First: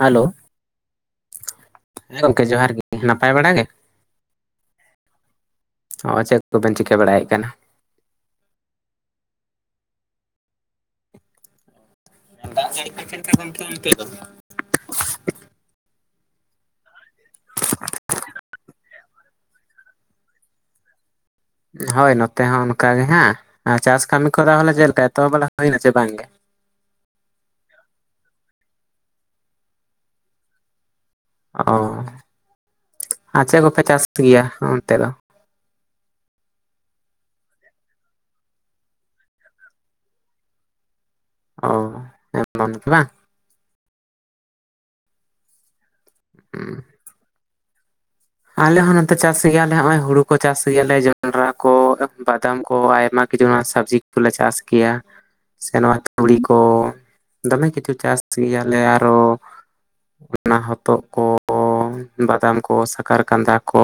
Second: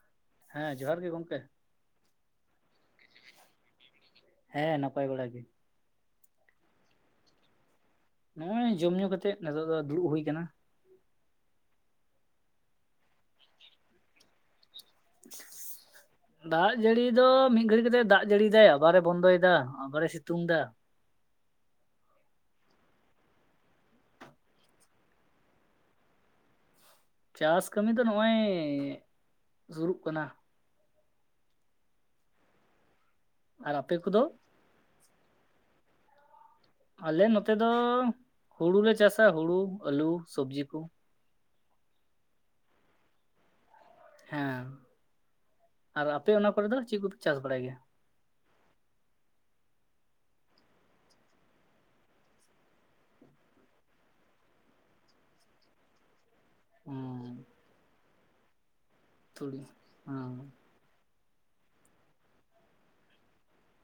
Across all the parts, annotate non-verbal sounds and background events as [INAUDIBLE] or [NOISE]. Hello ᱦᱮᱸ ᱡᱚᱦᱟᱨ ᱜᱮ ᱜᱚᱝᱠᱮ ᱜᱚᱢᱠᱮ ᱡᱚᱦᱟᱨ ᱜᱮ ᱱᱟᱯᱟᱭ ᱵᱟᱲᱟ ᱜᱮ? ᱦᱮᱸ ᱱᱟᱯᱟᱭ ᱵᱟᱲᱟ ᱜᱮ᱾ ᱚ ᱪᱮᱫ ᱠᱚᱵᱮᱱ ᱪᱤᱠᱟᱹ ᱵᱟᱲᱟᱭᱮᱫ ᱠᱟᱱᱟ? ᱱᱚᱜ ᱚᱭ ᱡᱚᱢ ᱧᱩ ᱠᱟᱛᱮᱜ ᱱᱮᱛᱚᱜ ᱫᱚ ᱫᱩᱲᱩᱵ ᱦᱩᱭ ᱟᱠᱟᱱᱟ᱾ ᱫᱟᱜ ᱡᱟᱹᱲᱤ ᱪᱮᱫ ᱞᱮᱠᱟ ᱜᱚᱢᱠᱮ ᱚᱱᱛᱮ ᱫᱚᱼᱼ ᱫᱟᱜ ᱡᱟᱹᱲᱤ ᱫᱚ ᱢᱤᱫ ᱜᱷᱟᱹᱲᱤ ᱠᱟᱛᱮ ᱫᱟᱜ ᱡᱟᱹᱲᱤᱭ ᱫᱟᱭᱼᱼ ᱟᱵᱟᱨᱮ ᱵᱚᱱᱫᱚ ᱭᱮᱫᱟ ᱟᱵᱟᱨᱮ ᱥᱤᱛᱩᱝ ᱮᱫᱟ, ᱦᱳᱭ ᱱᱚᱛᱮ ᱦᱚᱸ ᱚᱱᱠᱟᱜ ᱜᱮ ᱦᱮᱸ ᱪᱟᱥ ᱠᱟᱹᱢᱤ ᱠᱚᱫᱚ ᱦᱚᱞᱮ ᱪᱮᱫ ᱞᱮᱠᱟ ᱮᱛᱚᱦᱚᱵ ᱵᱟᱲᱟ ᱦᱩᱭ ᱱᱟ ᱥᱮ ᱵᱟᱝ? ᱪᱟᱥ ᱠᱟᱹᱢᱤ ᱫᱚ ᱱᱚᱜᱼᱚᱭ ᱥᱩᱨᱩᱜ ᱠᱟᱱᱟ᱾ ᱚ ᱟᱨ ᱪᱮᱫ ᱠᱚᱯᱮ ᱟᱯᱮ ᱪᱟᱥ ᱠᱚᱫᱚ ᱜᱮᱭᱟ ᱚᱱᱛᱮ ᱫᱚ? ᱟᱞᱮ ᱱᱚᱛᱮ ᱫᱚ ᱦᱩᱲᱩᱞᱮ ᱪᱟᱥᱟ ᱦᱩᱲᱩ ᱟᱹᱞᱩ ᱥᱚᱵᱽᱡᱤ ᱠᱩ᱾ ᱚ [UNINTELLIGIBLE] ᱦᱮᱸ ᱟᱨ ᱟᱯᱮ ᱚᱱᱟ ᱠᱚᱨᱮ ᱫᱚ ᱪᱮᱫ ᱠᱚᱯᱮ ᱪᱟᱥ ᱵᱟᱲᱟᱭ ᱜᱮᱭᱟ? ᱟᱞᱮ ᱦᱚᱸ ᱱᱚᱛᱮ ᱪᱟᱥ ᱜᱮᱭᱟ ᱞᱮ ᱱᱚᱜᱚᱭ ᱦᱩᱲᱩ ᱠᱚ ᱪᱟᱥ ᱜᱮᱭᱟ ᱞᱮ ᱡᱚᱱᱰᱨᱟ ᱠᱚ ᱵᱟᱫᱟᱢ ᱠᱚ ᱟᱭᱢᱟᱼᱼ ᱠᱤᱪᱷᱩ ᱥᱚᱵᱽᱡᱤ ᱠᱚᱞᱮ ᱪᱟᱥ ᱜᱮᱭᱟ ᱥᱮ ᱱᱚᱣᱟᱼᱼ ᱛᱩᱲᱤ ᱠᱚ ᱦᱩᱸ ᱫᱚᱢᱮ ᱠᱤᱪᱷᱩ ᱪᱟᱥ ᱜᱮᱭᱟ ᱞᱮ ᱟᱨᱼᱼ ᱟᱨᱚ ᱛᱩᱲᱤ ᱦᱮᱸ ᱚᱱᱟ ᱦᱚᱛᱚᱫ ᱠᱚ ᱵᱟᱫᱟᱢ ᱠᱚ ᱥᱟᱼᱼ ᱠᱟᱨ ᱠᱟᱸᱫᱟ ᱠᱚᱼᱼ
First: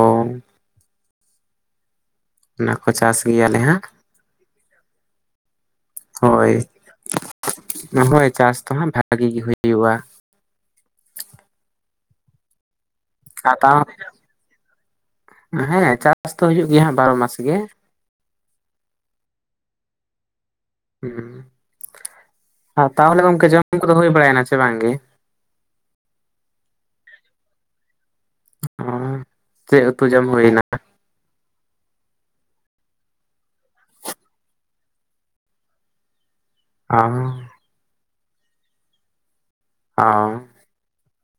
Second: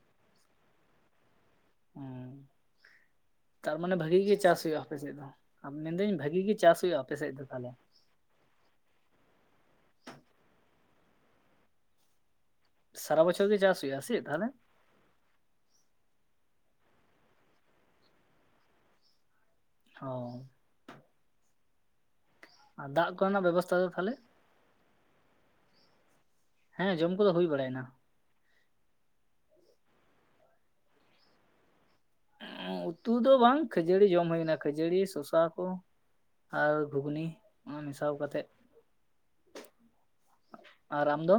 ᱦᱩᱸ ᱚᱱᱟ ᱠᱚ ᱪᱟᱥ ᱜᱮᱭᱟᱞᱮ ᱛᱟᱨ ᱦᱟᱸᱜ ᱢᱟᱱᱮ ᱵᱷᱟᱹᱜᱤ ᱜᱮ ᱪᱟᱥ ᱦᱩᱭᱩᱜᱼᱟ᱾ ᱟᱯᱮᱥᱮᱫ ᱫᱚ ᱟ ᱢᱮᱱ ᱫᱟᱹᱧ ᱵᱷᱟᱜᱤ ᱜᱮ ᱪᱟᱥ ᱦᱩᱭᱩᱜᱼᱟ ᱟᱯᱮ ᱥᱮᱫ ᱫᱚ ᱛᱟᱦᱚᱞᱮ? ᱱᱚᱦᱚᱭ ᱪᱟᱥ ᱫᱚ ᱦᱟᱸᱜ ᱵᱷᱟᱜᱤ ᱜᱮ ᱦᱩᱭᱩᱜᱼᱟ᱾ ᱥᱟᱨᱟ ᱵᱚᱪᱷᱚᱨ ᱜᱮ ᱦᱟᱛᱟᱣ ᱪᱟᱥ ᱦᱩᱭᱩᱜᱼᱟ ᱥᱮ ᱛᱟᱦᱚᱞᱮ? ᱦᱮᱸ ᱪᱟᱥ ᱫᱚ ᱦᱩᱭᱩᱜ ᱜᱮᱭᱟ ᱦᱟᱜ ᱵᱟᱨᱚ ᱢᱟᱥ ᱜᱮᱼᱼ ᱚᱻ ᱦᱩᱸ ᱟᱨ ᱫᱟᱜ ᱛᱟᱦᱚᱞᱮ ᱠᱚᱨᱮᱱᱟᱜ ᱜᱚᱝᱠᱮ ᱵᱮᱵᱚᱥᱛᱷᱟ ᱡᱚᱢ ᱫᱚ ᱠᱚᱫᱚ ᱦᱩᱭ ᱛᱟᱦᱚᱞᱮ ᱵᱟᱲᱟᱭ ᱮᱱᱟ ᱥᱮ ᱵᱟᱝ ᱜᱮ? ᱦᱮᱸ ᱡᱚᱢ ᱠᱚᱫᱚ ᱦᱳᱭ ᱵᱟᱲᱟ ᱭᱮᱱᱟ᱾ ᱚ ᱪᱮᱫ ᱩᱛᱩ ᱡᱚᱢ ᱦᱳᱭᱱᱟ? ᱩᱛᱩ ᱫᱚ ᱵᱟᱝ ᱠᱷᱟᱹᱡᱟᱹᱲᱤ ᱡᱚᱢ ᱦᱩᱭᱱᱟ ᱠᱷᱟᱹᱡᱟᱹᱲᱤ ᱥᱚᱥᱟ ᱠᱚᱼᱼ ᱟᱨ ᱚ ᱜᱷᱩᱜᱽᱱᱤ ᱚᱱᱟ ᱢᱮᱥᱟᱣ ᱠᱟᱛᱮᱜᱼᱼ ᱳᱻ ᱟᱨ ᱟᱢ ᱫᱚ?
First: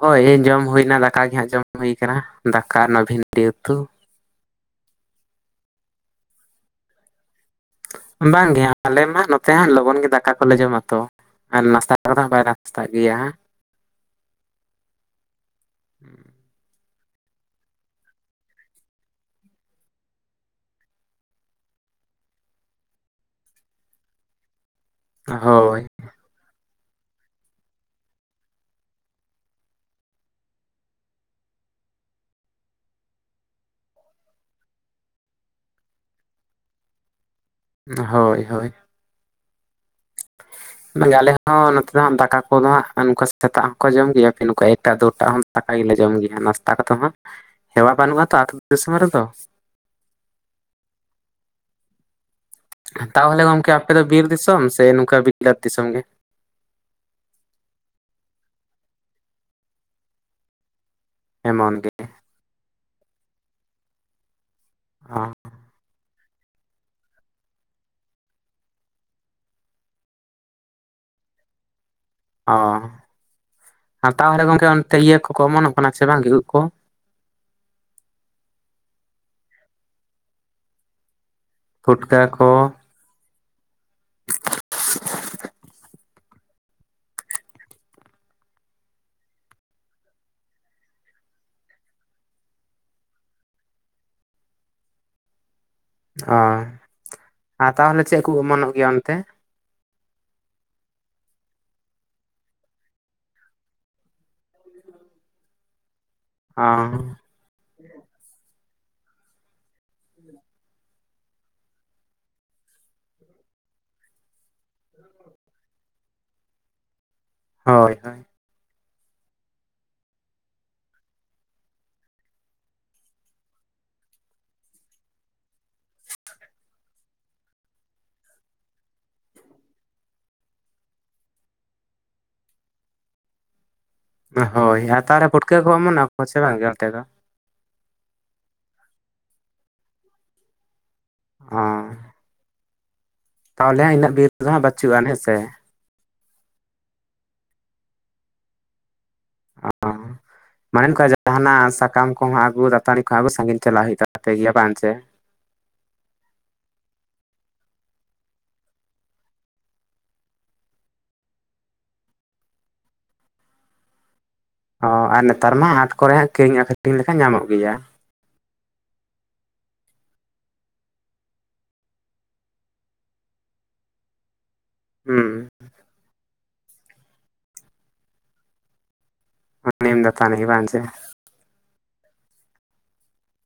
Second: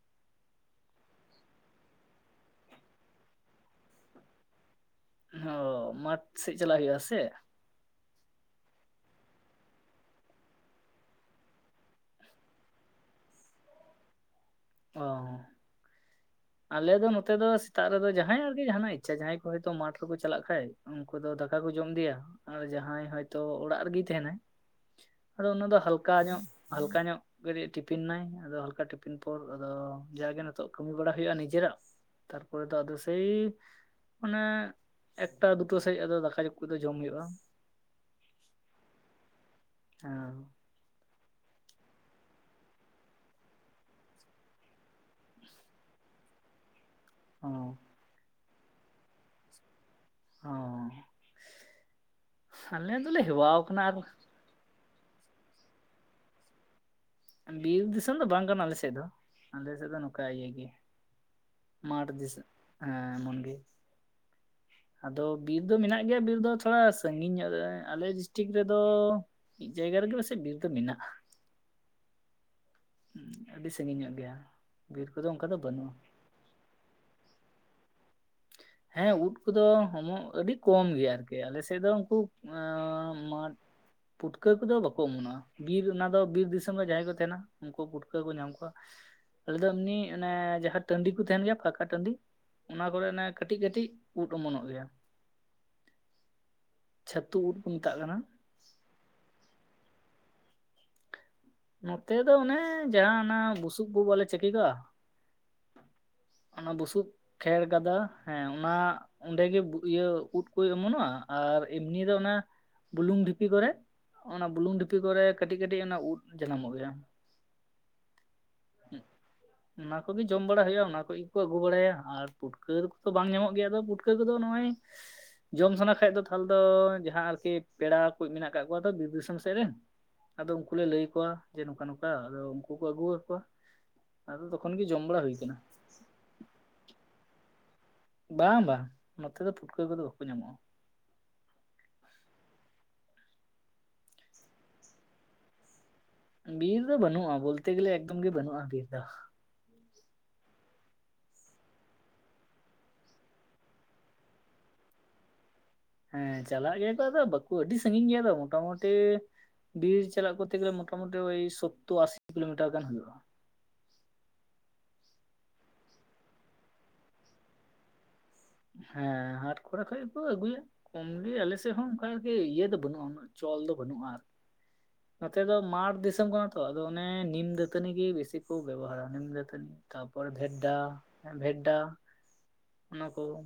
ᱦᱳᱭ ᱡᱚᱢ ᱦᱩᱭᱱᱟ ᱫᱟᱠᱟ ᱜᱮ ᱦᱟᱸᱜ ᱡᱚᱢ ᱦᱩᱭ ᱠᱟᱱᱟ ᱫᱟᱠᱟ ᱚᱱᱟ ᱵᱷᱤᱱᱰᱤ ᱩᱛᱩ, ᱦᱚ ᱢᱟᱴᱷ ᱥᱮᱫ ᱪᱟᱞᱟᱜ ᱦᱩᱭᱩᱜᱼᱟ ᱥᱮ, ᱵᱟᱝ ᱜᱮ ᱟᱞᱮ ᱢᱟ ᱱᱚᱛᱮ ᱦᱟᱸᱜ ᱞᱚᱜᱚᱱ ᱜᱮ ᱫᱟᱠᱟ ᱠᱚᱞᱮ ᱡᱚᱢᱟ ᱛᱚ᱾ ᱟᱨ ᱱᱟᱥᱛᱟ ᱠᱚ ᱫᱚ ᱵᱟᱭ ᱱᱟᱥᱛᱟᱜ ᱜᱮᱭᱟ᱾ ᱚᱻ ᱦᱮᱸ ᱟᱞᱮᱚ ᱱᱚᱛᱮ ᱫᱚ ᱥᱮᱛᱟᱜ ᱨᱮᱫᱚ ᱡᱟᱦᱟᱸᱭ ᱟᱨᱠᱤ ᱡᱟᱦᱟᱱᱟᱜ ᱤᱪᱪᱷᱟ ᱡᱟᱦᱟᱸᱭ ᱠᱚ ᱦᱚᱭᱛ ᱢᱟᱴᱷ ᱨᱮᱠᱚ ᱪᱟᱞᱟᱜ ᱠᱷᱟᱡ ᱩᱱᱠᱩ ᱫᱚ ᱫᱟᱠᱟ ᱠᱚ ᱡᱚᱢ ᱤᱫᱤᱭᱟ ᱟᱨ ᱡᱟᱦᱟᱸᱭ ᱦᱚᱭᱛᱚ ᱚᱲᱟᱜ ᱨᱮᱜᱮᱭ ᱛᱟᱦᱮᱱᱟᱭ᱾ ᱟᱫᱚ ᱚᱱᱟ ᱫᱚ ᱦᱳᱭ ᱦᱟᱞᱠᱟ ᱧᱚᱜ ᱦᱟᱞᱠᱟ ᱧᱚᱜ ᱠᱟᱹᱴᱤᱡ ᱴᱤᱯᱤᱱ ᱱᱟᱭ ᱟᱫᱚ ᱦᱟᱞᱠᱟ ᱴᱤᱯᱤᱱᱼᱼ ᱛᱟᱨ ᱯᱚᱨ ᱟᱫᱚ ᱡᱟᱜᱮ ᱱᱤᱛᱚᱜ ᱠᱟᱹᱢᱤ ᱵᱟᱲᱟ ᱦᱩᱭᱩᱜᱼᱟ ᱱᱤᱡᱮᱨᱟᱜ ᱛᱟᱨ ᱯᱚᱨᱮ ᱫᱚ ᱟᱫᱚ ᱥᱮᱭ ᱚᱱᱮ ᱮᱠᱴᱟ ᱫᱩᱴᱟ ᱥᱮᱡ ᱟᱫᱚ ᱫᱟᱠᱟ ᱡᱚᱢ ᱠᱚᱫᱚ ᱡᱚᱢ ᱦᱩᱭᱩᱜᱼᱟ᱾ ᱦᱳᱭ, ᱦᱳᱭ᱾ ᱦᱮᱸ ᱟᱞᱮ ᱦᱚᱸ ᱱᱚᱛᱮ ᱫᱚ ᱦᱟᱸᱜ ᱫᱟᱠᱟ ᱠᱚᱫᱚ, ᱦᱟᱸᱜ ᱱᱚᱝᱠᱟ ᱥᱮᱛᱟᱜ ᱦᱚᱸᱠᱚ ᱡᱚᱢ ᱜᱮᱭᱟ ᱱᱚᱝᱠᱟ ᱮᱠᱴᱟ ᱫᱩᱴᱟ ᱦᱚᱸ ᱫᱟᱠᱟ ᱜᱮᱞᱮ ᱡᱚᱢ ᱜᱮᱭᱟ, ᱱᱟᱥᱛᱟ ᱠᱟᱛᱮ ᱦᱚᱸ᱾ ᱚ ᱦᱮᱣᱟ ᱵᱟᱹᱱᱩᱜᱼᱟ ᱛᱚ, ᱟᱹᱛᱩ ᱫᱤᱥᱚᱢ ᱨᱮᱫᱚ᱾ ᱚᱸ ᱛᱟᱦᱚᱞᱮ ᱜᱚᱢᱠᱮ ᱟᱯᱮ ᱟᱨ ᱫᱚ ᱵᱤᱨ ᱫᱤᱥᱚᱢ, ᱥᱮ ᱱᱚᱝᱠᱟ ᱵᱤᱞᱟᱹᱛ ᱫᱤᱥᱚᱢ ᱜᱮ? ᱵᱤᱨ ᱫᱤᱥᱚᱢ ᱫᱚ ᱵᱟᱝ ᱠᱟᱱᱟ ᱟᱞᱮ ᱥᱮᱫ ᱫᱚ, ᱟᱞᱮ ᱥᱮᱫ ᱫᱚ ᱱᱚᱝᱠᱟ ᱤᱭᱟᱹ ᱜᱮ᱾ ᱮᱢᱚᱱ ᱜᱮ, ᱢᱟᱴ ᱫᱤᱥ ᱦᱮᱸ ᱮᱢᱚᱱ ᱜᱮ, ᱟᱫᱚ ᱚ ᱵᱤᱨ ᱫᱚ ᱢᱮᱱᱟᱜ ᱜᱮ ᱜᱮᱭᱟ ᱵᱤᱨ ᱫᱚ, ᱛᱷᱚᱲᱟ ᱥᱟᱺᱜᱤᱧ ᱧᱚᱜ ᱨᱮ ᱟᱞᱮ ᱰᱤᱥᱴᱤᱠ ᱨᱮᱫᱚ ᱢᱤᱫ ᱡᱟᱭᱜᱟ ᱨᱮᱜᱮ ᱯᱟᱥᱮᱡ, ᱵᱤᱨ ᱫᱚ ᱢᱮᱱᱟᱜᱼᱟ᱾ ᱚ ᱟᱹᱰᱤ ᱥᱟᱺᱜᱤᱧ ᱟᱨ ᱧᱚᱜ ᱜᱮᱭᱟ ᱛᱟᱦᱚᱞᱮ ᱜᱚᱢᱠᱮ ᱚᱱᱛᱮ, ᱵᱤᱨ ᱤᱭᱟᱹ ᱠᱚᱫᱚ ᱠᱚᱠᱚ ᱚᱱᱠᱟ ᱫᱚ ᱚᱢᱚᱱᱚᱜ ᱠᱟᱱᱟ ᱵᱟᱹᱱᱩᱜᱼᱟ ᱥᱮ ᱵᱟᱝ ᱜᱮ ᱩᱫ ᱠᱚ? ᱦᱮᱸ ᱩᱫ ᱠᱚᱫᱚ ᱚᱢ ᱟᱹᱰᱤ ᱠᱚᱢ ᱜᱮᱭᱟ, ᱟᱨᱠᱤ ᱟᱞᱮ ᱥᱮᱱ᱾ ᱥᱮᱫ ᱩᱱᱠᱩ, ᱯᱩᱴᱠᱟᱹ ᱠᱚ ᱢᱟᱴ ᱯᱩᱴᱠᱟᱹ ᱠᱚᱫᱚ ᱵᱟᱠᱚ ᱚᱢᱚᱱᱚᱜᱼᱟ, ᱵᱤᱨ ᱚᱱᱟ ᱫᱚ ᱵᱤᱨ ᱫᱤᱥᱚᱢ ᱨᱮ ᱡᱟᱦᱟᱸᱭ ᱠᱚ ᱛᱟᱸᱦᱮᱱᱟ, ᱩᱱᱠᱩ ᱯᱩᱴᱠᱟᱹ ᱠᱚ ᱧᱟᱢ ᱠᱚᱣᱟ᱾ ᱟᱞᱮᱫᱮ ᱫᱚ ᱮᱢᱱᱤ ᱚᱱᱮ ᱡᱟᱦᱟᱸ ᱴᱟᱺᱰᱤ ᱛᱟᱦᱮᱱ ᱜᱮᱭᱟ, ᱯᱷᱟᱸᱠᱟ ᱴᱟᱺᱰᱤ ᱚᱱᱟ ᱠᱚᱨᱮ ᱚᱱᱮ ᱠᱟᱹᱴᱤᱡ ᱠᱟᱹᱴᱤᱡ ᱩᱫ ᱚᱢᱚᱱᱚᱜ ᱜᱮᱭᱟ᱾ ᱚ, ᱪᱷᱟᱹᱛᱩ ᱩᱫ ᱠᱚ ᱟᱨ ᱢᱮᱛᱟᱜ ᱛᱟᱦᱚᱞᱮ ᱠᱟᱱᱟ ᱪᱮᱫ ᱠᱚ ᱚᱢᱚᱱᱚᱜ ᱜᱮᱭᱟ ᱚᱱᱛᱮ? ᱱᱚᱛᱮ ᱫᱚ ᱚᱱᱮ, ᱡᱟᱦᱟᱸ ᱚᱱᱟ ᱵᱩᱥᱩᱵ ᱠᱚ ᱵᱟᱞᱮ ᱪᱟᱹᱠᱤ ᱠᱟᱜᱼᱟ᱾ ᱚ ᱚᱱᱟ ᱵᱩᱥᱩᱵ ᱠᱷᱮᱲ ᱜᱟᱫᱟ ᱦᱮᱸ ᱚᱱᱟ ᱚᱱᱰᱮᱜᱮ ᱤᱭᱟᱹ ᱩᱫ ᱠᱚ ᱚᱢᱚᱱᱚᱜᱼᱟ, ᱟᱨ ᱮᱢᱱᱤ ᱫᱚ ᱚᱱᱟ ᱵᱩᱞᱩᱝ ᱰᱷᱤᱯᱤ ᱠᱚᱨᱮ᱾ ᱚᱱᱟ ᱵᱩᱞᱩᱝ ᱰᱷᱤᱯᱤ ᱠᱚᱨᱮ, ᱠᱟᱹᱴᱤᱡ ᱠᱟᱹᱴᱤᱡ ᱚᱱᱟ ᱩᱫ ᱡᱟᱱᱟᱢᱚᱜ ᱜᱮᱭᱟ ᱾ ᱦᱳᱭ, ᱦᱳᱭ᱾ ᱦᱩᱸ, ᱦᱩᱸ᱾ ᱚᱱᱟ ᱠᱚᱜᱮ ᱡᱚᱢ ᱵᱟᱲᱟ ᱦᱳᱭᱳᱜᱼᱟ, ᱚᱱᱟ ᱠᱚ ᱜᱮᱠᱚ ᱟᱹᱜᱩ ᱵᱟᱲᱟᱭᱟ, ᱟᱨ ᱯᱩᱴᱠᱟᱹ ᱠᱚᱫᱚ ᱵᱟᱝ ᱧᱟᱢᱚᱜ ᱜᱮᱭᱟ, ᱟᱫᱚ ᱯᱩᱴᱠᱟᱹ ᱠᱚᱫᱚ ᱱᱚᱜᱼᱚᱭ ᱡᱚᱢ ᱥᱟᱱᱟ ᱠᱷᱟᱡ ᱫᱚ ᱛᱟᱦᱚᱞᱮ ᱫᱚ, ᱡᱟᱦᱟᱸ ᱟᱨᱠᱤ ᱯᱮᱲᱟ ᱠᱩᱡ ᱢᱮᱱᱟᱜ ᱟᱠᱟᱜ ᱠᱚᱣᱟ ᱛᱚ, ᱵᱤᱨ ᱫᱤᱥᱚᱢ ᱥᱮᱫ ᱨᱮᱱ, ᱟᱫᱚ ᱩᱱᱠᱩ ᱞᱮ ᱞᱟᱹᱭ ᱠᱚᱣᱟ, ᱡᱮ ᱱᱚᱝᱠᱟ ᱱᱚᱝᱠᱟ ᱟᱫᱚ ᱩᱱᱠᱩ ᱠᱚ ᱟᱹᱜᱩ ᱟᱠᱚᱣᱟ ᱾ ᱦᱳᱭ ᱟᱨ ᱛᱟᱦᱚᱞᱮ ᱯᱩᱴᱠᱟᱹ ᱠᱚ ᱚᱢᱚᱱᱟ ᱠᱚᱣᱟ ᱥᱮ ᱵᱟᱝ ᱜᱮ ᱚᱱᱛᱮ ᱫᱚ? ᱵᱟᱝ ᱵᱟᱝ, ᱱᱚᱛᱮ ᱫᱚ ᱯᱩᱴᱠᱟᱹ ᱠᱚᱫᱚ ᱵᱟᱠᱚ ᱧᱟᱢᱚᱜᱼᱟ ᱾ ᱚᱸᱻ, ᱛᱟᱦᱚᱞᱮ ᱦᱟᱸ ᱤᱱᱟᱹᱜ ᱵᱤᱨ ᱫᱚ, ᱦᱟᱸᱜ ᱵᱟᱪᱩᱜ-ᱟ ᱦᱮᱸ ᱥᱮ? ᱵᱤᱨ ᱫᱚ ᱵᱟᱹᱱᱩᱜᱼᱟ ᱵᱚᱞᱛᱮ ᱜᱮᱞᱮ, ᱮᱠᱫᱚᱢ ᱜᱮ ᱵᱟᱹᱱᱩᱜᱼᱟ ᱵᱤᱨ ᱫᱚ ᱾ ᱚᱸ, ᱢᱟᱱᱮ ᱚᱱᱠᱟᱱ ᱡᱟᱦᱟᱱᱟᱜ ᱥᱟᱠᱟᱢ ᱠᱚᱦᱚᱸ, ᱟᱜᱩ ᱫᱟᱛᱟᱱᱤ ᱠᱚᱦᱚᱸ ᱟᱜᱩ ᱥᱟᱺᱜᱤᱧ ᱪᱟᱞᱟᱜ ᱦᱳᱭᱳᱜ ᱛᱟᱯᱮ ᱜᱮᱭᱟ ᱵᱟᱝ ᱥᱮ? ᱦᱮᱸ ᱪᱟᱞᱟᱜ ᱜᱮᱭᱟ ᱠᱚ ᱟᱫᱚ ᱵᱟᱠᱚ, ᱟᱹᱰᱤ ᱥᱟᱜᱤᱧ ᱜᱮᱭᱟ ᱛᱚ ᱢᱚᱴᱟᱢᱩᱴᱤ ᱵᱤᱨ ᱪᱟᱞᱟᱜ ᱠᱚᱛᱮ ᱜᱮᱞᱮ ᱢᱚᱴᱟ ᱢᱩᱴᱤ ᱳᱭ ᱥᱳᱛᱛᱳ ᱟᱥᱤ ᱠᱤᱞᱳᱢᱤᱴᱟᱨ ᱜᱟᱱ ᱦᱳᱭᱳᱜᱼᱟ ᱾ ᱚ ᱟᱨ ᱱᱮᱛᱟᱨ ᱢᱟ ᱦᱟᱴ ᱠᱚᱨᱮ ᱦᱟᱸ ᱠᱤᱨᱤᱧ ᱟᱠᱷᱨᱤᱧ ᱞᱮᱠᱷᱟᱱ ᱧᱟᱢᱚᱜ ᱜᱮᱭᱟ ᱾ ᱦᱮᱸ ᱦᱟᱴ ᱠᱚᱨᱮ, ᱠᱷᱚᱡ ᱠᱚ ᱟᱹᱜᱩᱭᱟ ᱾ ᱠᱚᱢᱜᱮ ᱟᱞᱮᱥᱮᱫ ᱦᱚᱸ ᱚᱱᱠᱟ ᱜᱮ ᱤᱭᱟᱹ ᱫᱚ ᱵᱟᱹᱱᱩᱜᱼᱟ, ᱩᱱᱟᱹᱜ ᱪᱚᱞ ᱫᱚ ᱵᱟᱹᱱᱩᱜᱼᱟ ᱟᱨᱠᱤ ᱾ ᱱᱚᱛᱮ ᱦᱩᱸ ᱫᱚ ᱢᱟᱴᱷ ᱫᱤᱥᱚᱢ ᱠᱟᱱᱟ ᱛᱚ, ᱟᱫᱚ ᱚᱱᱮ ᱱᱤᱢ ᱫᱟᱹᱛᱟᱹᱱᱤ ᱜᱮ ᱵᱮᱥᱤ ᱠᱚ ᱵᱮᱵᱚᱦᱟᱨᱟ ᱱᱤᱢ ᱫᱟᱹᱛᱟᱹ ᱱᱤᱢ ᱛᱟᱯᱚᱨ, ᱫᱟᱹᱛᱟᱹᱱᱤ ᱵᱟᱝ ᱵᱷᱮᱰᱰᱟ, ᱪᱮ ᱵᱷᱮᱰᱰᱟ᱾ ᱚᱱᱟ ᱠᱚ,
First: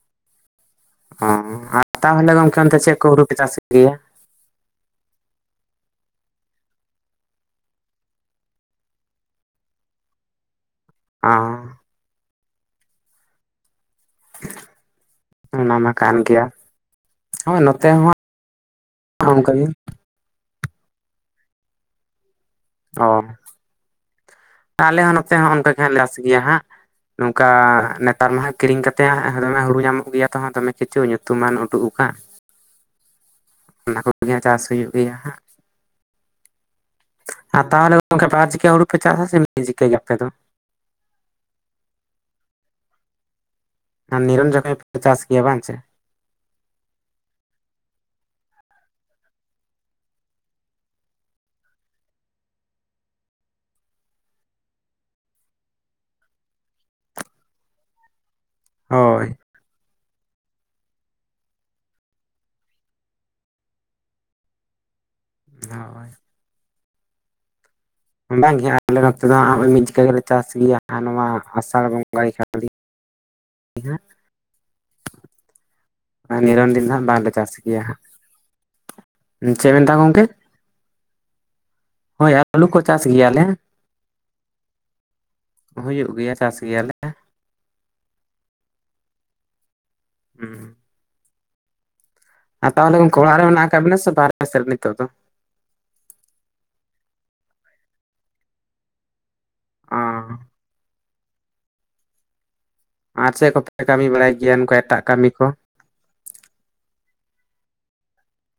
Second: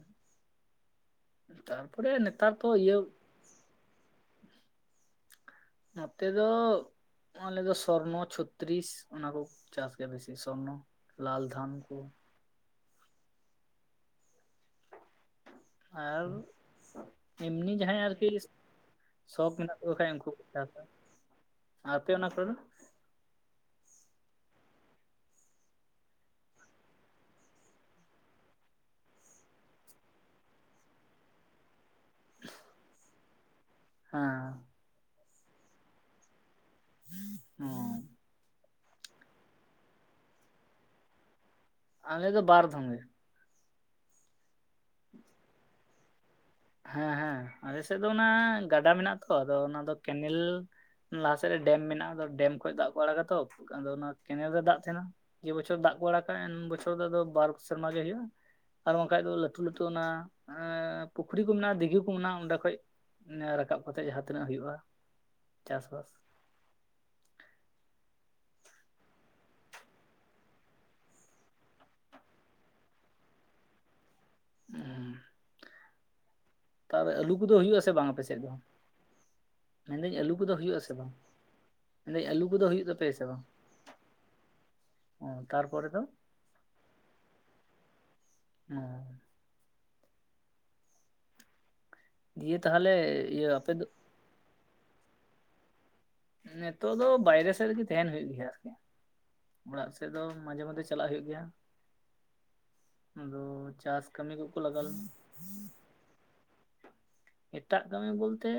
ᱚ ᱟᱨ ᱛᱟᱨᱯᱚᱨᱮ ᱛᱟᱦᱚᱞᱮ ᱱᱮᱛᱟᱨ ᱜᱚᱝᱠᱮ ᱛᱚ ᱚᱱᱛᱮ, ᱪᱮᱫ ᱤᱭᱟᱹ ᱠᱚ ᱦᱳᱲᱳ ᱯᱮ ᱪᱟᱥᱮᱫ ᱜᱮᱭᱟ? ᱱᱚᱛᱮ ᱫᱚ ᱟᱞᱮ ᱫᱚ ᱥᱚᱨᱱᱚ, ᱪᱷᱚᱛᱨᱤᱥ ᱚᱱᱟ ᱠᱚ ᱪᱟᱥ ᱜᱮᱭᱟ ᱵᱮᱥᱤ ᱥᱚᱨᱱᱚ, ᱚ ᱞᱟᱞ ᱫᱷᱟᱱ ᱠᱚ ᱾ [INAUDIBLE] ᱠᱟᱱ ᱜᱮᱭᱟ ᱟᱨ ᱦᱳᱭ ᱮᱢᱱᱤ ᱱᱚᱛᱮ ᱡᱟᱦᱟᱸᱭ ᱦᱚᱸ ᱟᱨᱠᱤ ᱚᱱᱠᱟ ᱥᱚᱠ ᱜᱮ ᱢᱮᱱᱟᱜ ᱛᱟᱠᱚ ᱠᱷᱟᱡ ᱩᱝᱠᱩ ᱠᱚ ᱪᱟᱥᱟ᱾ ᱟᱯᱮ ᱚᱱᱟ ᱠᱚᱨᱮ ᱫᱚ? ᱚ, ᱟᱞᱮ ᱦᱚᱸ ᱱᱚᱛᱮ ᱦᱚᱸ ᱚᱱᱠᱟ ᱜᱮ ᱦᱟᱸᱜ ᱞᱮ ᱪᱟᱥ ᱜᱮᱭᱟ ᱦᱟᱸᱜ ᱾ ᱱᱚᱝᱠᱟ ᱱᱮᱛᱟᱨ ᱢᱟ ᱦᱟᱸᱜ ᱠᱤᱨᱤᱧ ᱠᱟᱛᱮᱫ ᱦᱟᱸᱜ ᱫᱚᱢᱮ ᱦᱩᱲᱩ ᱧᱟᱢᱚᱜ ᱜᱮᱭᱟ ᱛᱚ ᱦᱟᱸᱜ, ᱫᱚᱢᱮ ᱠᱤᱪᱷᱩ ᱧᱩᱛᱩᱢᱟᱱ ᱩᱰᱩᱜ ᱠᱟᱜ ᱾ [INAUDIBLE] ᱚᱱᱟ ᱠᱚᱜᱮ ᱦᱟᱸᱜ ᱪᱟᱥ ᱦᱮᱸ ᱦᱩᱭᱩᱜ ᱜᱮᱭᱟ ᱦᱟᱸᱜ ᱾ ᱟᱨ ᱚ ᱛᱟᱦᱚᱞᱮ [INAUDIBLE] ᱵᱟᱨ ᱡᱮᱠᱷᱟ ᱦᱩᱲᱩ ᱯᱮ ᱪᱟᱥᱟ ᱥᱮ ᱢᱤᱫ ᱡᱤᱠᱟᱹ ᱜᱮ ᱟᱯᱮ ᱫᱚ? ᱟᱞᱮ ᱫᱚ ᱵᱟᱨ ᱫᱷᱚᱢ ᱜᱮ ᱾ ᱟᱸ ᱱᱤᱨᱚᱱ ᱡᱚᱠᱷᱟᱡ ᱯᱮ ᱪᱟᱥ ᱜᱮᱭᱟ ᱵᱟᱝ ᱥᱮ? ᱦᱮᱸ ᱦᱮᱸ ᱟᱞᱮ ᱥᱮᱫ ᱫᱚ ᱚᱱᱟ ᱜᱟᱰᱟ ᱢᱮᱱᱟᱜ-ᱟ ᱛᱚ ᱟᱫᱚ ᱚᱱᱟ ᱫᱚ ᱠᱮᱱᱮᱞ ᱞᱟᱦᱟ ᱥᱮᱫ ᱨᱮ ᱰᱮᱢ ᱢᱮᱱᱟᱜᱼᱟ ᱟᱫᱚ ᱰᱮᱢ ᱠᱷᱚᱡ ᱫᱟᱜ ᱠᱚ ᱟᱲᱟᱜᱟ ᱛᱚ, ᱟᱫᱚ ᱚᱱᱟ ᱠᱮᱱᱮᱞ ᱨᱮ ᱫᱟᱜ ᱛᱟᱦᱮᱸᱱᱟ ᱾ ᱡᱮ ᱵᱚᱪᱷᱚᱨ ᱫᱟᱜ ᱠᱚ ᱟᱲᱟᱠᱟ ᱮᱱ ᱵᱚᱪᱷᱚᱨ ᱫᱚ ᱟᱫᱚ ᱵᱟᱨ ᱥᱮᱨᱢᱟ ᱜᱮ ᱦᱩᱭᱩᱜᱼᱟ ᱾ ᱟᱨ ᱵᱟᱝᱠᱷᱟᱡ ᱦᱳᱭ ᱫᱚ ᱞᱟᱹᱴᱷᱩ ᱞᱟᱹᱴᱷᱩ ᱚᱱᱟ ᱮᱸᱻ ᱯᱩᱠᱷᱨᱤ ᱠᱚ ᱢᱮᱱᱟᱜ-ᱟ, ᱫᱤᱜᱷᱟᱹ ᱠᱚ ᱢᱮᱱᱟᱜ-ᱟ ᱚᱸᱰᱮ ᱠᱷᱚᱡ, ᱨᱟᱠᱟᱵ ᱠᱟᱛᱮ ᱡᱟᱦᱟᱸ ᱛᱤᱱᱟᱹᱜ ᱦᱩᱭᱩᱜ-ᱟ ᱪᱟᱥ ᱦᱳᱭ ᱵᱟᱥ᱾ ᱵᱟᱝᱜᱮ ᱟᱞᱮ ᱱᱚᱛᱮ ᱫᱚ ᱦᱟᱸᱜ [INAUDIBLE] ᱢᱤᱫ ᱡᱮᱠᱟ ᱜᱮᱞᱮ ᱪᱟᱥ ᱜᱮᱭᱟ, ᱱᱚᱣᱟ ᱟᱥᱟᱲ ᱵᱚᱸᱜᱟ ᱜᱮ ᱠᱷᱟᱞᱤ ᱾ ᱩᱸ ᱦᱩᱸ᱾ ᱦᱟᱸᱜ ᱱᱤᱨᱚᱱ ᱫᱤᱱ ᱦᱟᱸᱜ ᱛᱟᱣᱨᱮ ᱵᱟᱝᱞᱮ ᱟᱹᱞᱩ ᱪᱟᱥ ᱠᱚᱫᱚ ᱦᱩᱭᱩᱜ-ᱟ ᱜᱮᱭᱟ ᱥᱮ ᱦᱟᱸᱜ ᱵᱟᱝ ᱟᱯᱮ ᱥᱮᱫ ᱫᱚ? ᱪᱮᱫ ᱢᱮᱱᱫᱟ ᱢᱮᱱᱫᱟᱹᱧ ᱜᱚᱝᱠᱮ ᱟᱹᱞᱩ ᱠᱚᱫᱚ ᱦᱩᱭᱩᱜ-ᱟ ᱥᱮ ᱵᱟᱝ? ᱢᱮᱱᱫᱟᱹᱧ ᱦᱳᱭ ᱟᱹᱞᱩ ᱠᱚᱫᱚ ᱠᱚ ᱦᱩᱭᱩᱜ ᱪᱟᱥ ᱛᱟᱯᱮᱭᱟ ᱥᱮ ᱵᱟᱝ, ᱜᱮᱭᱟᱞᱮ ᱚ ᱛᱟᱨᱯᱚᱨᱮ ᱫᱚ? ᱯᱮᱭᱟ ᱪᱟᱥ ᱜᱮᱭᱟ ᱞᱮ ᱾ [UNINTELLIGIBLE] ᱦᱩᱸ᱾ ᱫᱤᱭᱮ ᱟᱨ ᱛᱟᱦᱚᱞᱮ ᱜᱚᱝᱠᱮ ᱚᱲᱟᱜ ᱨᱮ ᱤᱭᱟᱹ ᱢᱮᱱᱟᱜ ᱟᱯᱮ ᱟᱠᱟᱫ ᱫᱚ ᱵᱮᱱᱟ ᱥᱮ ᱵᱟᱨᱦᱮ ᱥᱮᱫ ᱨᱮ ᱱᱤᱛᱚᱜ ᱫᱚ? ᱱᱤᱛᱚᱜ ᱫᱚ ᱵᱟᱭᱨᱮ ᱥᱮᱫ ᱨᱮᱜᱤ ᱛᱟᱦᱮᱸᱱ ᱦᱩᱭᱩᱜ ᱜᱮᱭᱟ ᱟᱨᱠᱤ ᱾ ᱚᱲᱟᱜ ᱚ ᱥᱮᱫ ᱫᱚ ᱢᱟᱡᱷᱮ ᱢᱚᱫᱫᱷᱮ ᱪᱟᱞᱟᱜ ᱦᱩᱭᱩᱜ ᱜᱮᱭᱟ ᱾ ᱟᱨ ᱪᱮᱫ ᱠᱚᱯᱮ ᱠᱟᱢᱤ ᱵᱟᱲᱟᱭ ᱠᱟᱹᱢᱤ ᱜᱮᱭᱟ ᱠᱚᱠᱚ ᱱᱚᱝᱠᱟ ᱞᱟᱜᱟᱣ ᱮᱴᱟᱜ ᱞᱮᱱᱟ ᱠᱟᱢᱤ ᱠᱚ? ᱮᱴᱟᱜ ᱠᱟᱹᱢᱤ ᱵᱚᱞᱛᱮ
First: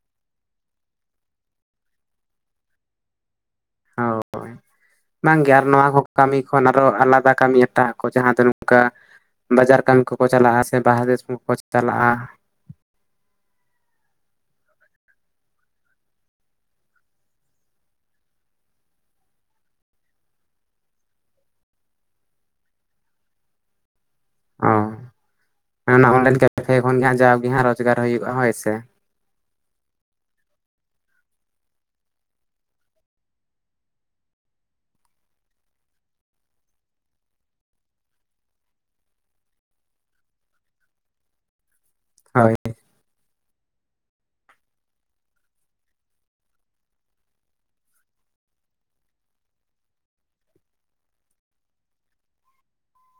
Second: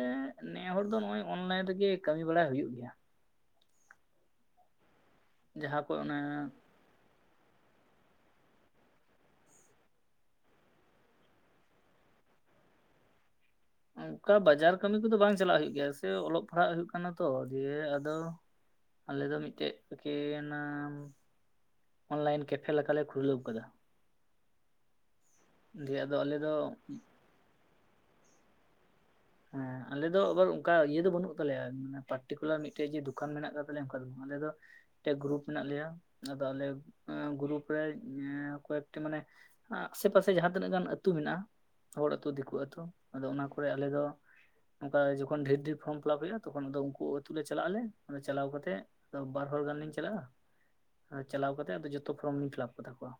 ᱱᱮ ᱦᱚᱲ ᱫᱚ ᱱᱚᱜᱼᱚᱭ ᱚᱱᱞᱟᱭᱤᱱ ᱨᱮᱜᱮ ᱠᱟᱹᱢᱤ ᱵᱟᱲᱟ ᱦᱩᱭᱩᱜ ᱜᱮᱭᱟ ᱾ ᱦᱳᱭ, ᱵᱟᱝᱜᱮ ᱟᱨ ᱡᱟᱦᱟᱸ ᱱᱚᱣᱟ ᱠᱚ ᱚᱱᱮ ᱠᱟᱹᱢᱤ ᱠᱷᱚᱱ ᱟ ᱯᱮ ᱫᱚ ᱟᱞᱟᱫᱟ ᱠᱟᱹᱢᱤ ᱦᱟᱛᱟᱣ ᱠᱚ ᱡᱟᱦᱟᱸ ᱫᱚ ᱱᱚᱝᱠᱟ ᱵᱟᱡᱟᱨ ᱠᱟᱢᱤ ᱠᱚᱠᱚ ᱪᱟᱞᱟᱜᱼᱟ ᱥᱮ ᱵᱟᱦᱨᱮ ᱫᱤᱥᱚᱢ ᱠᱚ ᱪᱟᱞᱟᱜᱼᱟ? ᱚᱝᱠᱟ ᱵᱟᱡᱟᱨ ᱠᱟᱹᱢᱤ ᱠᱚᱫᱚ ᱵᱟᱝ ᱪᱟᱞᱟᱜ ᱦᱳᱭᱳᱜ ᱜᱮᱭᱟ ᱥᱮ ᱚᱞᱚᱜ ᱯᱟᱲᱦᱟᱜ ᱦᱩᱭᱩᱜ ᱠᱟᱱᱟ ᱛᱚ, ᱫᱤᱭᱮ ᱟᱫᱚ ᱟᱞᱮ ᱫᱚ ᱢᱤᱫ ᱴᱮᱜ [UNINTELLIGIBLE] ᱚᱱᱞᱟᱭᱤᱱ ᱠᱮᱯᱷᱮ ᱞᱮᱠᱟᱞᱮ ᱠᱷᱩᱞᱟᱹᱣ ᱠᱟᱫᱟ ᱾ ᱚ, ᱦᱮᱸ ᱫᱤᱭᱮ ᱚᱱᱟ ᱟᱫᱚ ᱟᱞᱮ ᱚᱱᱞᱟᱭᱤᱱ ᱫᱚ ᱠᱮᱯᱷᱮ ᱠᱷᱚᱱ ᱜᱮ ᱦᱟᱸᱜ ᱡᱟᱣᱜᱮ ᱦᱟᱸᱜ ᱨᱚᱡᱽᱜᱟᱨ ᱦᱩᱭᱩᱜᱼᱟ ᱦᱳᱭ ᱥᱮ ᱾ ᱦᱮᱸ ᱟᱞᱮ ᱫᱚ ᱟᱵᱟᱨ ᱚᱝᱠᱟ ᱤᱭᱟᱹ ᱫᱚ ᱵᱟᱹᱱᱩᱜ ᱛᱟᱞᱮᱭᱟ, ᱢᱟᱱᱮ ᱯᱟᱨᱴᱤᱠᱩᱞᱟᱨ ᱢᱤᱫᱴᱮᱡ ᱡᱮ ᱫᱚᱠᱟᱱ ᱢᱮᱱᱟᱜ ᱟᱠᱟᱫ ᱛᱟᱞᱮᱭᱟ ᱚᱝᱠᱟ ᱫᱚ ᱵᱟᱝ, ᱟᱞᱮ ᱫᱚ ᱢᱤᱫᱴᱮᱱ ᱜᱨᱩᱯ ᱢᱮᱱᱟᱜ ᱞᱮᱭᱟ, ᱟᱫᱚ ᱟᱞᱮ ᱜᱨᱩᱯ ᱨᱮ ᱠᱚᱭᱮᱠᱴᱤ ᱢᱟᱱᱮ ᱟᱥᱮ ᱯᱟᱥᱮ ᱡᱟᱦᱟᱸ ᱛᱤᱱᱟᱹᱜ ᱜᱟᱱ ᱟᱹᱛᱩ ᱢᱮᱱᱟᱜᱼᱟ, ᱦᱚᱲ ᱟᱹᱛᱩ, ᱫᱤᱠᱩ ᱦᱳᱭ ᱟᱹᱛᱩ ᱟᱫᱚ ᱚᱱᱟ ᱠᱚᱨᱮ ᱟᱞᱮ ᱫᱚ ᱚᱝᱠᱟ ᱡᱚᱠᱷᱚᱱ ᱰᱷᱮᱨ ᱰᱷᱮᱨ ᱯᱷᱚᱨᱚᱢ ᱯᱷᱤᱞᱟᱯ ᱦᱩᱭᱩᱜᱼᱟ ᱛᱚᱠᱷᱚᱱ ᱟᱫᱚ ᱩᱝᱠᱩ ᱟᱹᱛᱩ ᱞᱮ ᱪᱟᱞᱟᱜ ᱟᱞᱮ, ᱟᱨ ᱪᱟᱞᱟᱣ ᱠᱟᱛᱮᱜ ᱛᱚ ᱵᱟᱨ ᱦᱚᱲ ᱜᱟᱱ ᱞᱤᱧ ᱪᱟᱞᱟᱜᱼᱟ, ᱟᱨ ᱪᱟᱞᱟᱣ ᱠᱟᱛᱮᱫ ᱟᱫᱚ ᱡᱚᱛᱚ ᱯᱷᱚᱨᱚᱢ ᱞᱤᱧ ᱯᱷᱤᱞᱟᱯ ᱠᱟ ᱛᱟᱠᱚᱣᱟ,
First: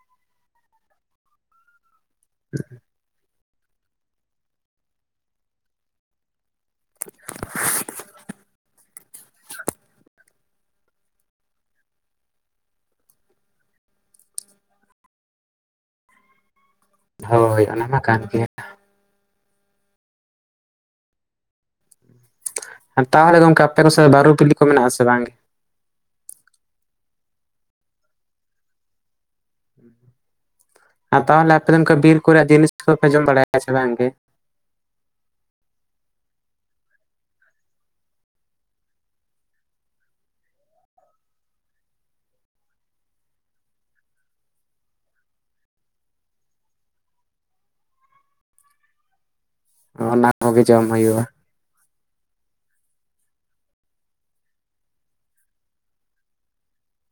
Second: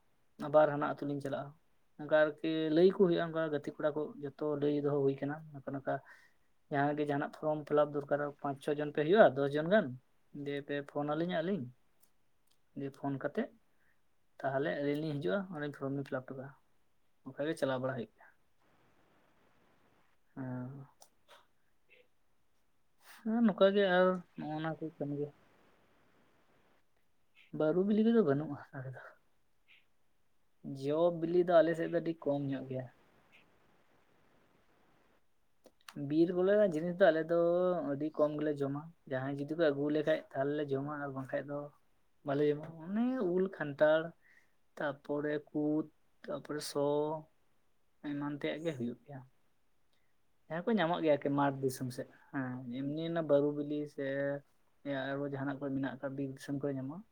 ᱟᱵᱟᱨ ᱦᱟᱱᱟ ᱟᱹᱛᱩ ᱞᱤᱧ ᱪᱟᱞᱟᱜᱼᱟ ᱾ ᱚᱝᱠᱟ ᱟᱨᱠᱤ ᱞᱟᱹᱭ ᱟᱠᱚ ᱦᱩᱭᱩᱜᱼᱟ ᱚᱝᱠᱟ ᱜᱟᱛᱮ ᱠᱚᱲᱟ ᱠᱚ ᱡᱷᱚᱛᱚ ᱞᱟᱹᱭ ᱫᱚᱦᱚ ᱦᱩᱭ ᱠᱟᱱᱟ ᱱᱚᱝᱠᱟ ᱱᱚᱝᱠᱟ, ᱡᱟᱦᱟᱸ ᱜᱮ ᱡᱟᱦᱟᱸᱱᱟᱜ ᱯᱷᱚᱨᱚᱢ ᱯᱷᱤᱞᱟᱯ ᱫᱚᱨᱠᱟᱨ ᱯᱟᱸᱪ ᱪᱷᱚ ᱡᱚᱱ ᱯᱮ ᱦᱩᱭᱩᱜᱼᱟ ᱫᱚᱥ ᱡᱚᱱ ᱜᱟᱱ, [UNINTELLIGIBLE] ᱯᱷᱳᱱᱟ ᱞᱤᱧ ᱟᱹᱞᱤᱧᱼᱼ ᱫᱤᱭᱮ ᱯᱷᱳᱱ ᱠᱟᱛᱮᱫ ᱛᱟᱦᱚᱞᱮ ᱟᱹᱞᱤᱧ ᱞᱤᱧ ᱦᱤᱡᱩᱜᱼᱟ, ᱚᱸᱰᱮ ᱯᱷᱚᱨᱚᱢ ᱞᱤᱧ ᱯᱷᱤᱞᱟᱯ ᱴᱷᱚᱠᱟᱜᱼᱟ ᱾ ᱦᱳᱭ ᱚᱱᱟ ᱢᱟ ᱠᱟᱱ ᱜᱮ ᱾ [UNINTELLIGIBLE] ᱛᱟᱦᱚᱞᱮ ᱦᱮᱸ ᱜᱚᱢᱠᱮ ᱱᱚᱝᱠᱟ ᱟᱯᱮ ᱜᱮ ᱠᱚ ᱥᱮᱫ ᱟᱨ ᱫᱚ ᱵᱟᱨᱩ ᱯᱤᱞᱤ ᱱᱚᱜᱼᱚ ᱠᱚ ᱱᱚᱣᱟ ᱢᱮᱱᱟᱜᱼᱟ ᱥᱮ ᱠᱟᱹᱢᱤ ᱵᱟᱝ? ᱜᱮ ᱵᱟᱹᱨᱩ ᱵᱤᱞᱤ ᱠᱚᱫᱚ ᱵᱟᱹᱱᱩᱜᱼᱟ ᱱᱚᱰᱮ ᱫᱚ ᱡᱚ ᱵᱤᱞᱤ ᱛᱟᱦᱚᱞᱮ ᱟᱯᱮ ᱟᱞᱮ ᱫᱚ ᱥᱮᱫ ᱚᱱᱠᱟ ᱟᱹᱰᱤ ᱵᱤᱨ ᱠᱚᱨᱮ ᱠᱚᱢ ᱧᱚᱜ ᱡᱤᱱᱤᱥ ᱜᱮᱭᱟ ᱠᱚ ᱫᱚ ᱯᱮ ᱡᱚᱢ ᱵᱟᱲᱟᱭ ᱟᱪᱮ ᱵᱟᱝ ᱜᱮ? ᱵᱤᱨ ᱵᱚᱞᱮ ᱨᱮᱱᱟᱜ ᱡᱤᱱᱤᱥ ᱫᱚ ᱟᱞᱮ ᱫᱚ ᱟᱹᱰᱤ ᱠᱚᱢ ᱜᱮᱞᱮ ᱡᱚᱢᱟ ᱾ ᱡᱟᱦᱟᱸᱭ ᱡᱩᱫᱤ ᱠᱚ ᱟᱹᱜᱩ ᱟᱞᱮ ᱠᱷᱟᱡ ᱛᱟᱦᱚᱞᱮ ᱡᱚᱢᱟ ᱟᱨ ᱵᱟᱝ ᱠᱷᱟᱡ ᱫᱚᱼᱼ ᱵᱟᱞᱮ ᱡᱚᱢᱟ ᱚᱱᱮ ᱩᱞ ᱠᱷᱟᱱᱴᱟᱲ, ᱛᱟᱯᱚᱨᱮ ᱠᱩᱫ ᱛᱟᱯᱚᱨᱮ ᱥᱚ ᱮᱢᱟᱱ ᱛᱮᱭᱟᱜ ᱜᱮ ᱦᱩᱭᱩᱜ ᱜᱮᱭᱟ ᱾ ᱚᱱᱟᱼᱼ ᱡᱟᱦᱟᱸ ᱠᱚ ᱧᱟᱢᱚᱜ ᱜᱮᱭᱟ ᱠᱤ ᱢᱟᱴᱷ ᱫᱤᱥᱚᱢ ᱥᱮᱫ ᱦᱮᱸ ᱮᱢᱱᱤ ᱚᱱᱟ ᱵᱟᱹᱨᱩ ᱵᱤᱞᱤ ᱥᱮ, ᱟᱨᱚ ᱡᱟᱦᱟᱱᱟᱜ ᱠᱚᱨᱮ ᱢᱮᱱᱟᱜ ᱟᱠᱟᱫ ᱵᱤᱨ ᱫᱤᱥᱚᱢ ᱠᱚᱨᱮ ᱧᱟᱢᱚᱜᱼᱟ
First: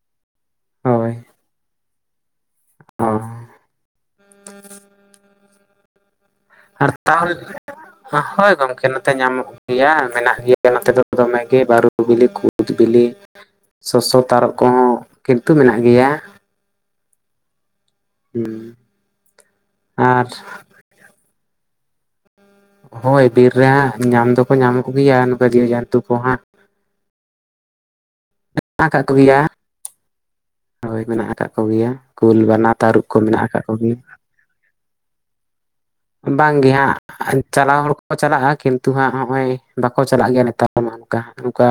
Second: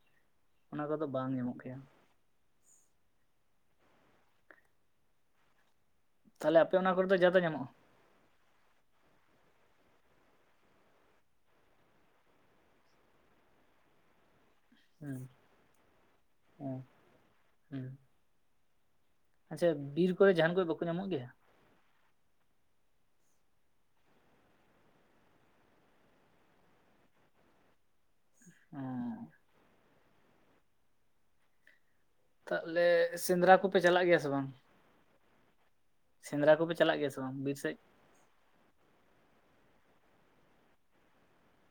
ᱚᱱᱟ ᱠᱚᱫᱚ ᱵᱟᱝ ᱧᱟᱢᱚᱜ ᱜᱮᱭᱟ ᱾ ᱚᱻ ᱛᱟᱦᱚᱞᱮ ᱟᱯᱮ ᱚᱱᱟ ᱠᱚᱨᱮ ᱫᱚ ᱡᱟᱫᱟ ᱧᱟᱢᱚᱜᱼᱟ [UNINTELLIGIBLE] ᱦᱳᱭ ᱜᱚᱢᱠᱮ ᱱᱚᱛᱮ ᱧᱟᱢᱚᱜᱼᱼ ᱜᱮᱭᱟ ᱢᱮᱱᱟᱜ ᱜᱮᱭᱟ ᱱᱚᱛᱮ ᱫᱚ ᱫᱚᱢᱮ ᱜᱮ ᱵᱟᱹᱨᱩ ᱵᱤᱞᱤ, ᱠᱩᱫ ᱵᱤᱞᱤ, ᱥᱚᱥᱚ, ᱛᱟᱨᱚᱵ ᱠᱚᱦᱚᱸ ᱦᱩᱸ ᱠᱤᱱᱛᱩ ᱢᱮᱱᱟᱜ ᱜᱮᱭᱟ ᱾ [UNINTELLIGIBLE] ᱦᱮᱸ ᱟᱪᱪᱷᱟ ᱵᱤᱨ ᱠᱚᱨᱮ ᱡᱟᱦᱟᱱ ᱠᱚ ᱵᱟᱠᱚ ᱧᱟᱢᱚᱜ ᱜᱮᱭᱟ? ᱦᱳᱭ ᱵᱤᱨ ᱨᱮ ᱦᱟᱸᱜ ᱧᱟᱢ ᱫᱚᱠᱚ ᱧᱟᱢᱚᱜ ᱜᱮᱭᱟ ᱱᱚᱝᱠᱟ ᱡᱤᱣᱤᱡᱚᱱᱛᱩ ᱠᱚ ᱦᱟᱸᱜ ᱾ ᱚ [UNINTELLIGIBLE] ᱦᱳᱭ ᱢᱮᱱᱟᱜ ᱟᱠᱟᱫ ᱠᱚ ᱜᱮᱭᱟ, ᱠᱩᱞ ᱵᱟᱱᱟ ᱛᱟᱦᱚᱞᱮ ᱛᱟᱹᱨᱩᱵ ᱠᱚ ᱢᱮᱱᱟᱜ ᱥᱮᱸᱫᱽᱨᱟ ᱟᱠᱟᱫ ᱠᱚ ᱜᱮᱭᱟ ᱾ [UNINTELLIGIBLE] ᱵᱟᱝ ᱥᱮᱸᱫᱽᱨᱟ ᱵᱟᱝ ᱜᱮ ᱠᱚᱯᱮ ᱦᱟᱸᱜ ᱪᱟᱞᱟᱜ ᱜᱮᱭᱟ ᱥᱮ ᱵᱟᱝ [UNINTELLIGIBLE] ᱵᱤᱨ ᱥᱮᱫ? ᱪᱟᱞᱟᱣ ᱪᱟᱞᱟᱜᱼᱟ ᱠᱤᱱᱛᱩ ᱦᱟᱸᱜ ᱱᱚᱜᱼᱚᱭ ᱵᱟᱠᱚ ᱪᱟᱞᱟᱜ ᱜᱮᱭᱟ ᱱᱮᱛᱟᱨ ᱢᱟ ᱚᱱᱠᱟ ᱱᱚᱝᱠᱟᱼᱼ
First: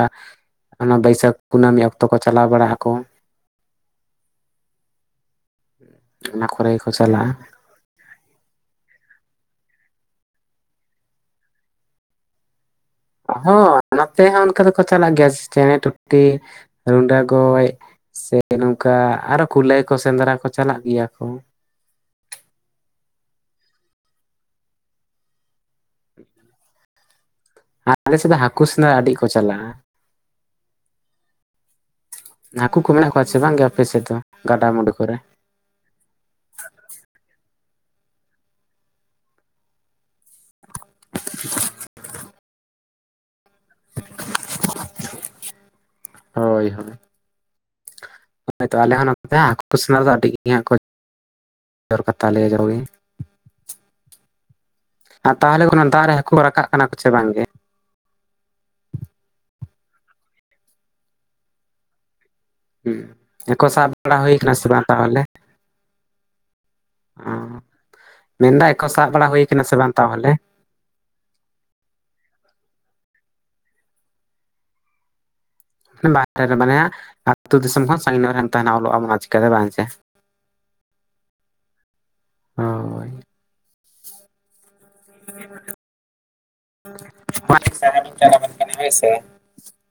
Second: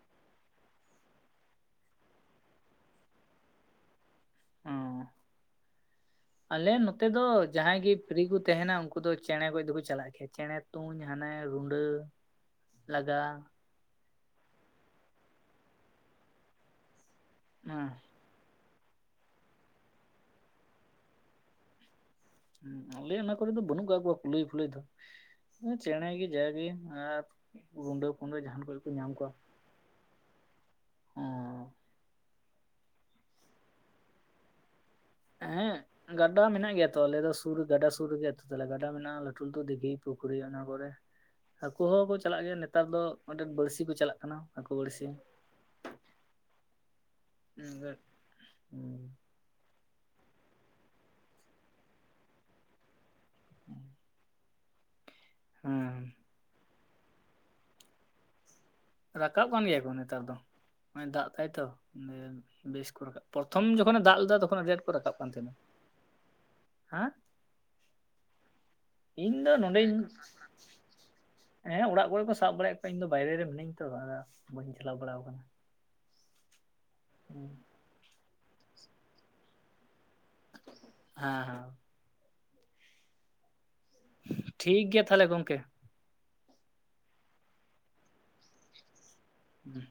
ᱚᱱᱟ ᱵᱟᱹᱭᱥᱟᱹᱠᱷ ᱠᱩᱱᱟᱹᱢᱤ ᱚᱠᱛᱚ ᱠᱚ ᱪᱟᱞᱟᱣ ᱵᱟᱲᱟᱜ ᱟᱠᱚ ᱾ ᱚᱸ ᱚᱱᱟ ᱟᱞᱮ ᱠᱚᱨᱮ ᱜᱮᱠᱚ ᱱᱚᱛᱮ ᱫᱚᱼᱼ ᱪᱟᱞᱟᱜᱼᱟ ᱡᱟᱦᱟᱸᱭ ᱜᱮ ᱯᱷᱤᱨᱤ ᱠᱚ ᱛᱟᱦᱮᱱᱟ ᱩᱱᱠᱩ ᱫᱚ ᱪᱮᱬᱮᱸ ᱜᱚᱡ ᱫᱚᱠᱚ ᱪᱟᱞᱟᱜ ᱜᱮᱭᱟ ᱪᱮᱬᱮᱸ ᱛᱩᱧ ᱦᱟᱱᱮ ᱨᱩᱸᱰᱟᱹᱼᱼ ᱞᱟᱜᱟᱼᱼ ᱦᱚᱸ ᱱᱟᱛᱮ ᱦᱚᱸ ᱚᱱᱠᱟ ᱫᱚᱠᱚ ᱪᱟᱞᱟᱜ ᱜᱮᱭᱟ ᱪᱮᱸᱬᱮ ᱴᱩᱴᱤ ᱨᱩᱰᱟᱹ ᱜᱚᱡ ᱦᱮᱸ ᱥᱮᱼᱼ ᱱᱚᱝᱠᱟ ᱟᱨᱚ ᱠᱩᱞᱟᱹᱭ ᱠᱚ ᱥᱮᱸᱫᱽᱨᱟ ᱠᱚ ᱪᱟᱞᱟᱜ ᱜᱮᱭᱟ ᱠᱚ [UNINTELLIGIBLE] ᱟᱞᱮ ᱚᱱᱟ ᱠᱚᱨᱮ ᱫᱚ ᱵᱟᱹᱱᱩᱜ ᱠᱟᱜ ᱠᱚᱣᱟ ᱠᱩᱞᱟᱹᱭ ᱯᱷᱩᱞᱟᱹᱭ ᱫᱚ ᱪᱮᱸᱬᱮ ᱜᱮ ᱡᱟ ᱜᱮ ᱟᱨ ᱨᱩᱰᱟᱹ ᱟᱞᱮ ᱥᱮᱫ ᱫᱚ ᱯᱩᱰᱟᱹ ᱡᱟᱦᱟᱱ ᱦᱟᱹᱠᱩ ᱠᱚ ᱥᱮᱸᱫᱽᱨᱟ ᱧᱟᱢ ᱟᱹᱰᱤ ᱠᱚ ᱠᱚᱣᱟ ᱪᱟᱞᱟᱜᱼᱟ ᱚᱸ ᱦᱟᱹᱠᱩ ᱠᱚ ᱢᱮᱱᱟᱜ ᱠᱚᱣᱟ ᱥᱮ ᱵᱟᱝ ᱜᱮ ᱟᱯᱮ ᱥᱮᱫ ᱫᱚ ᱜᱟᱰᱟᱼᱢᱩᱰᱩ ᱠᱚᱨᱮ? ᱦᱮᱸ ᱜᱟᱰᱟ ᱢᱮᱱᱟᱜ ᱜᱮᱭᱟ ᱛᱚ ᱟᱞᱮ ᱫᱚ ᱥᱩᱨ ᱨᱮ ᱜᱟᱰᱟ ᱥᱩᱨ ᱨᱮ ᱜᱮ ᱟᱹᱛᱩ ᱛᱟᱞᱮ ᱜᱟᱰᱟ ᱢᱮᱱᱟᱜᱼᱟ ᱞᱟᱹᱴᱩ ᱞᱟᱹᱴᱩ ᱫᱤᱜᱷᱤ ᱯᱩᱠᱷᱩᱨᱤ ᱚᱱᱟ ᱠᱚᱨᱮ ᱦᱟᱹᱠᱩ ᱦᱚᱸ ᱠᱚ ᱪᱟᱞᱟᱜ ᱜᱮᱭᱟ ᱱᱮᱛᱟᱨ ᱫᱚ ᱟᱸᱰᱮᱢ ᱵᱟᱹᱲᱥᱤᱼᱼ ᱛᱤ ᱠᱚ ᱪᱟᱞᱟᱜ ᱠᱟᱱᱟ ᱦᱟᱹᱠᱩ ᱵᱟᱹᱲᱥᱤ [UNINTELLIGIBLE] ᱦᱚᱭᱛᱚ ᱟᱞᱮ ᱦᱚᱸ ᱱᱚᱛᱮ ᱦᱟᱸᱜ ᱦᱟᱹᱠᱩ ᱥᱮᱱᱚᱜᱼᱟ ᱥᱮ ᱟᱹᱰᱤ ᱜᱮ ᱦᱟᱸᱜ ᱠᱚ [UNINTELLIGIBLE] ᱛᱟᱞᱮᱭᱟ ᱡᱟᱨᱩᱨᱤ [INAUDIBLE] ᱟᱨ ᱛᱟᱦᱚᱞᱮ ᱚᱱᱟ ᱦᱮᱸ ᱫᱟᱜ ᱨᱮ ᱦᱟᱹᱠᱩ ᱠᱚ ᱨᱟᱠᱟᱵ ᱠᱟᱱᱟ ᱠᱚᱪᱮ ᱵᱟᱝ ᱜᱮ ᱨᱟᱠᱟᱵ ᱠᱟᱱ ᱜᱮᱭᱟ ᱠᱚ ᱱᱮᱛᱟᱨ ᱫᱚ ᱱᱚ-ᱚᱭ ᱫᱟᱜ ᱫᱟᱭ ᱛᱚ᱾ ᱵᱮᱥ ᱠᱚ ᱦᱩᱸ ᱨᱟᱠᱟᱵ ᱯᱨᱚᱛᱷᱚᱢ ᱦᱟᱹᱠᱩ ᱥᱟᱵ ᱡᱚᱠᱷᱚᱱᱮ ᱵᱟᱲᱟ ᱫᱟᱜ ᱦᱩᱭ ᱞᱮᱫᱟ ᱠᱟᱱᱟ ᱛᱚᱠᱷᱚᱱ ᱥᱮ ᱟᱹᱰᱤ ᱵᱟᱝ ᱟᱸᱴ ᱠᱚ ᱨᱟᱠᱟᱵ ᱛᱟᱦᱚᱞᱮ ᱠᱟᱱ ᱛᱟᱦᱮᱱᱟ᱾ ᱚ ᱢᱮᱱᱫᱟᱭ [INAUDIBLE] ᱥᱟᱵ ᱵᱟᱲᱟ ᱤᱧ ᱦᱩᱭ ᱫᱚ ᱠᱟᱱᱟ ᱥᱮ ᱵᱟᱝ ᱱᱚᱰᱮᱧ ᱛᱟᱦᱚᱞᱮ ᱦᱮᱸ ᱚᱲᱟᱜ ᱠᱚᱨᱮ ᱠᱚ ᱥᱟᱵ ᱵᱟᱲᱟᱭᱮᱫ ᱠᱚᱣᱟ ᱤᱧ ᱫᱚ ᱵᱟᱭᱨᱮ ᱨᱮ ᱢᱤᱹᱧ ᱟᱛᱚ ᱟᱫᱚ ᱵᱟᱹᱧ ᱪᱟᱞᱟᱣ ᱵᱟᱲᱟᱣ ᱠᱟᱱᱟ᱾ ᱢᱟᱱᱮ ᱵᱟᱦᱨᱮ ᱨᱮ ᱢᱟᱱᱮ ᱦᱮᱸ ᱟᱹᱛᱩ ᱫᱤᱥᱚᱢ ᱠᱷᱚᱱ ᱥᱟᱺᱜᱤᱧ ᱧᱚᱜ ᱨᱮ ᱛᱟᱦᱮᱱᱟ ᱚᱞᱚᱜ-ᱟᱢ ᱚᱱᱟ ᱪᱤᱠᱟᱹᱛᱮ ᱵᱟᱝ ᱪᱮ ᱦᱮᱸ ᱦᱮᱸ ᱦᱳᱭ, ᱴᱷᱤᱠ ᱜᱮᱮᱭᱟ ᱛᱟᱦᱚᱞᱮ ᱜᱚᱢᱠᱮ, ᱥᱟᱨᱦᱟᱣ ᱤᱧ ᱪᱟᱞ ᱟᱵᱮᱱ ᱠᱟᱱᱟ ᱦᱳᱭ ᱥᱮ, ᱦᱩᱸ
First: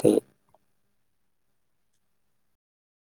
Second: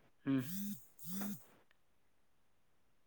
ᱴᱷᱤᱠ ᱦᱩᱸ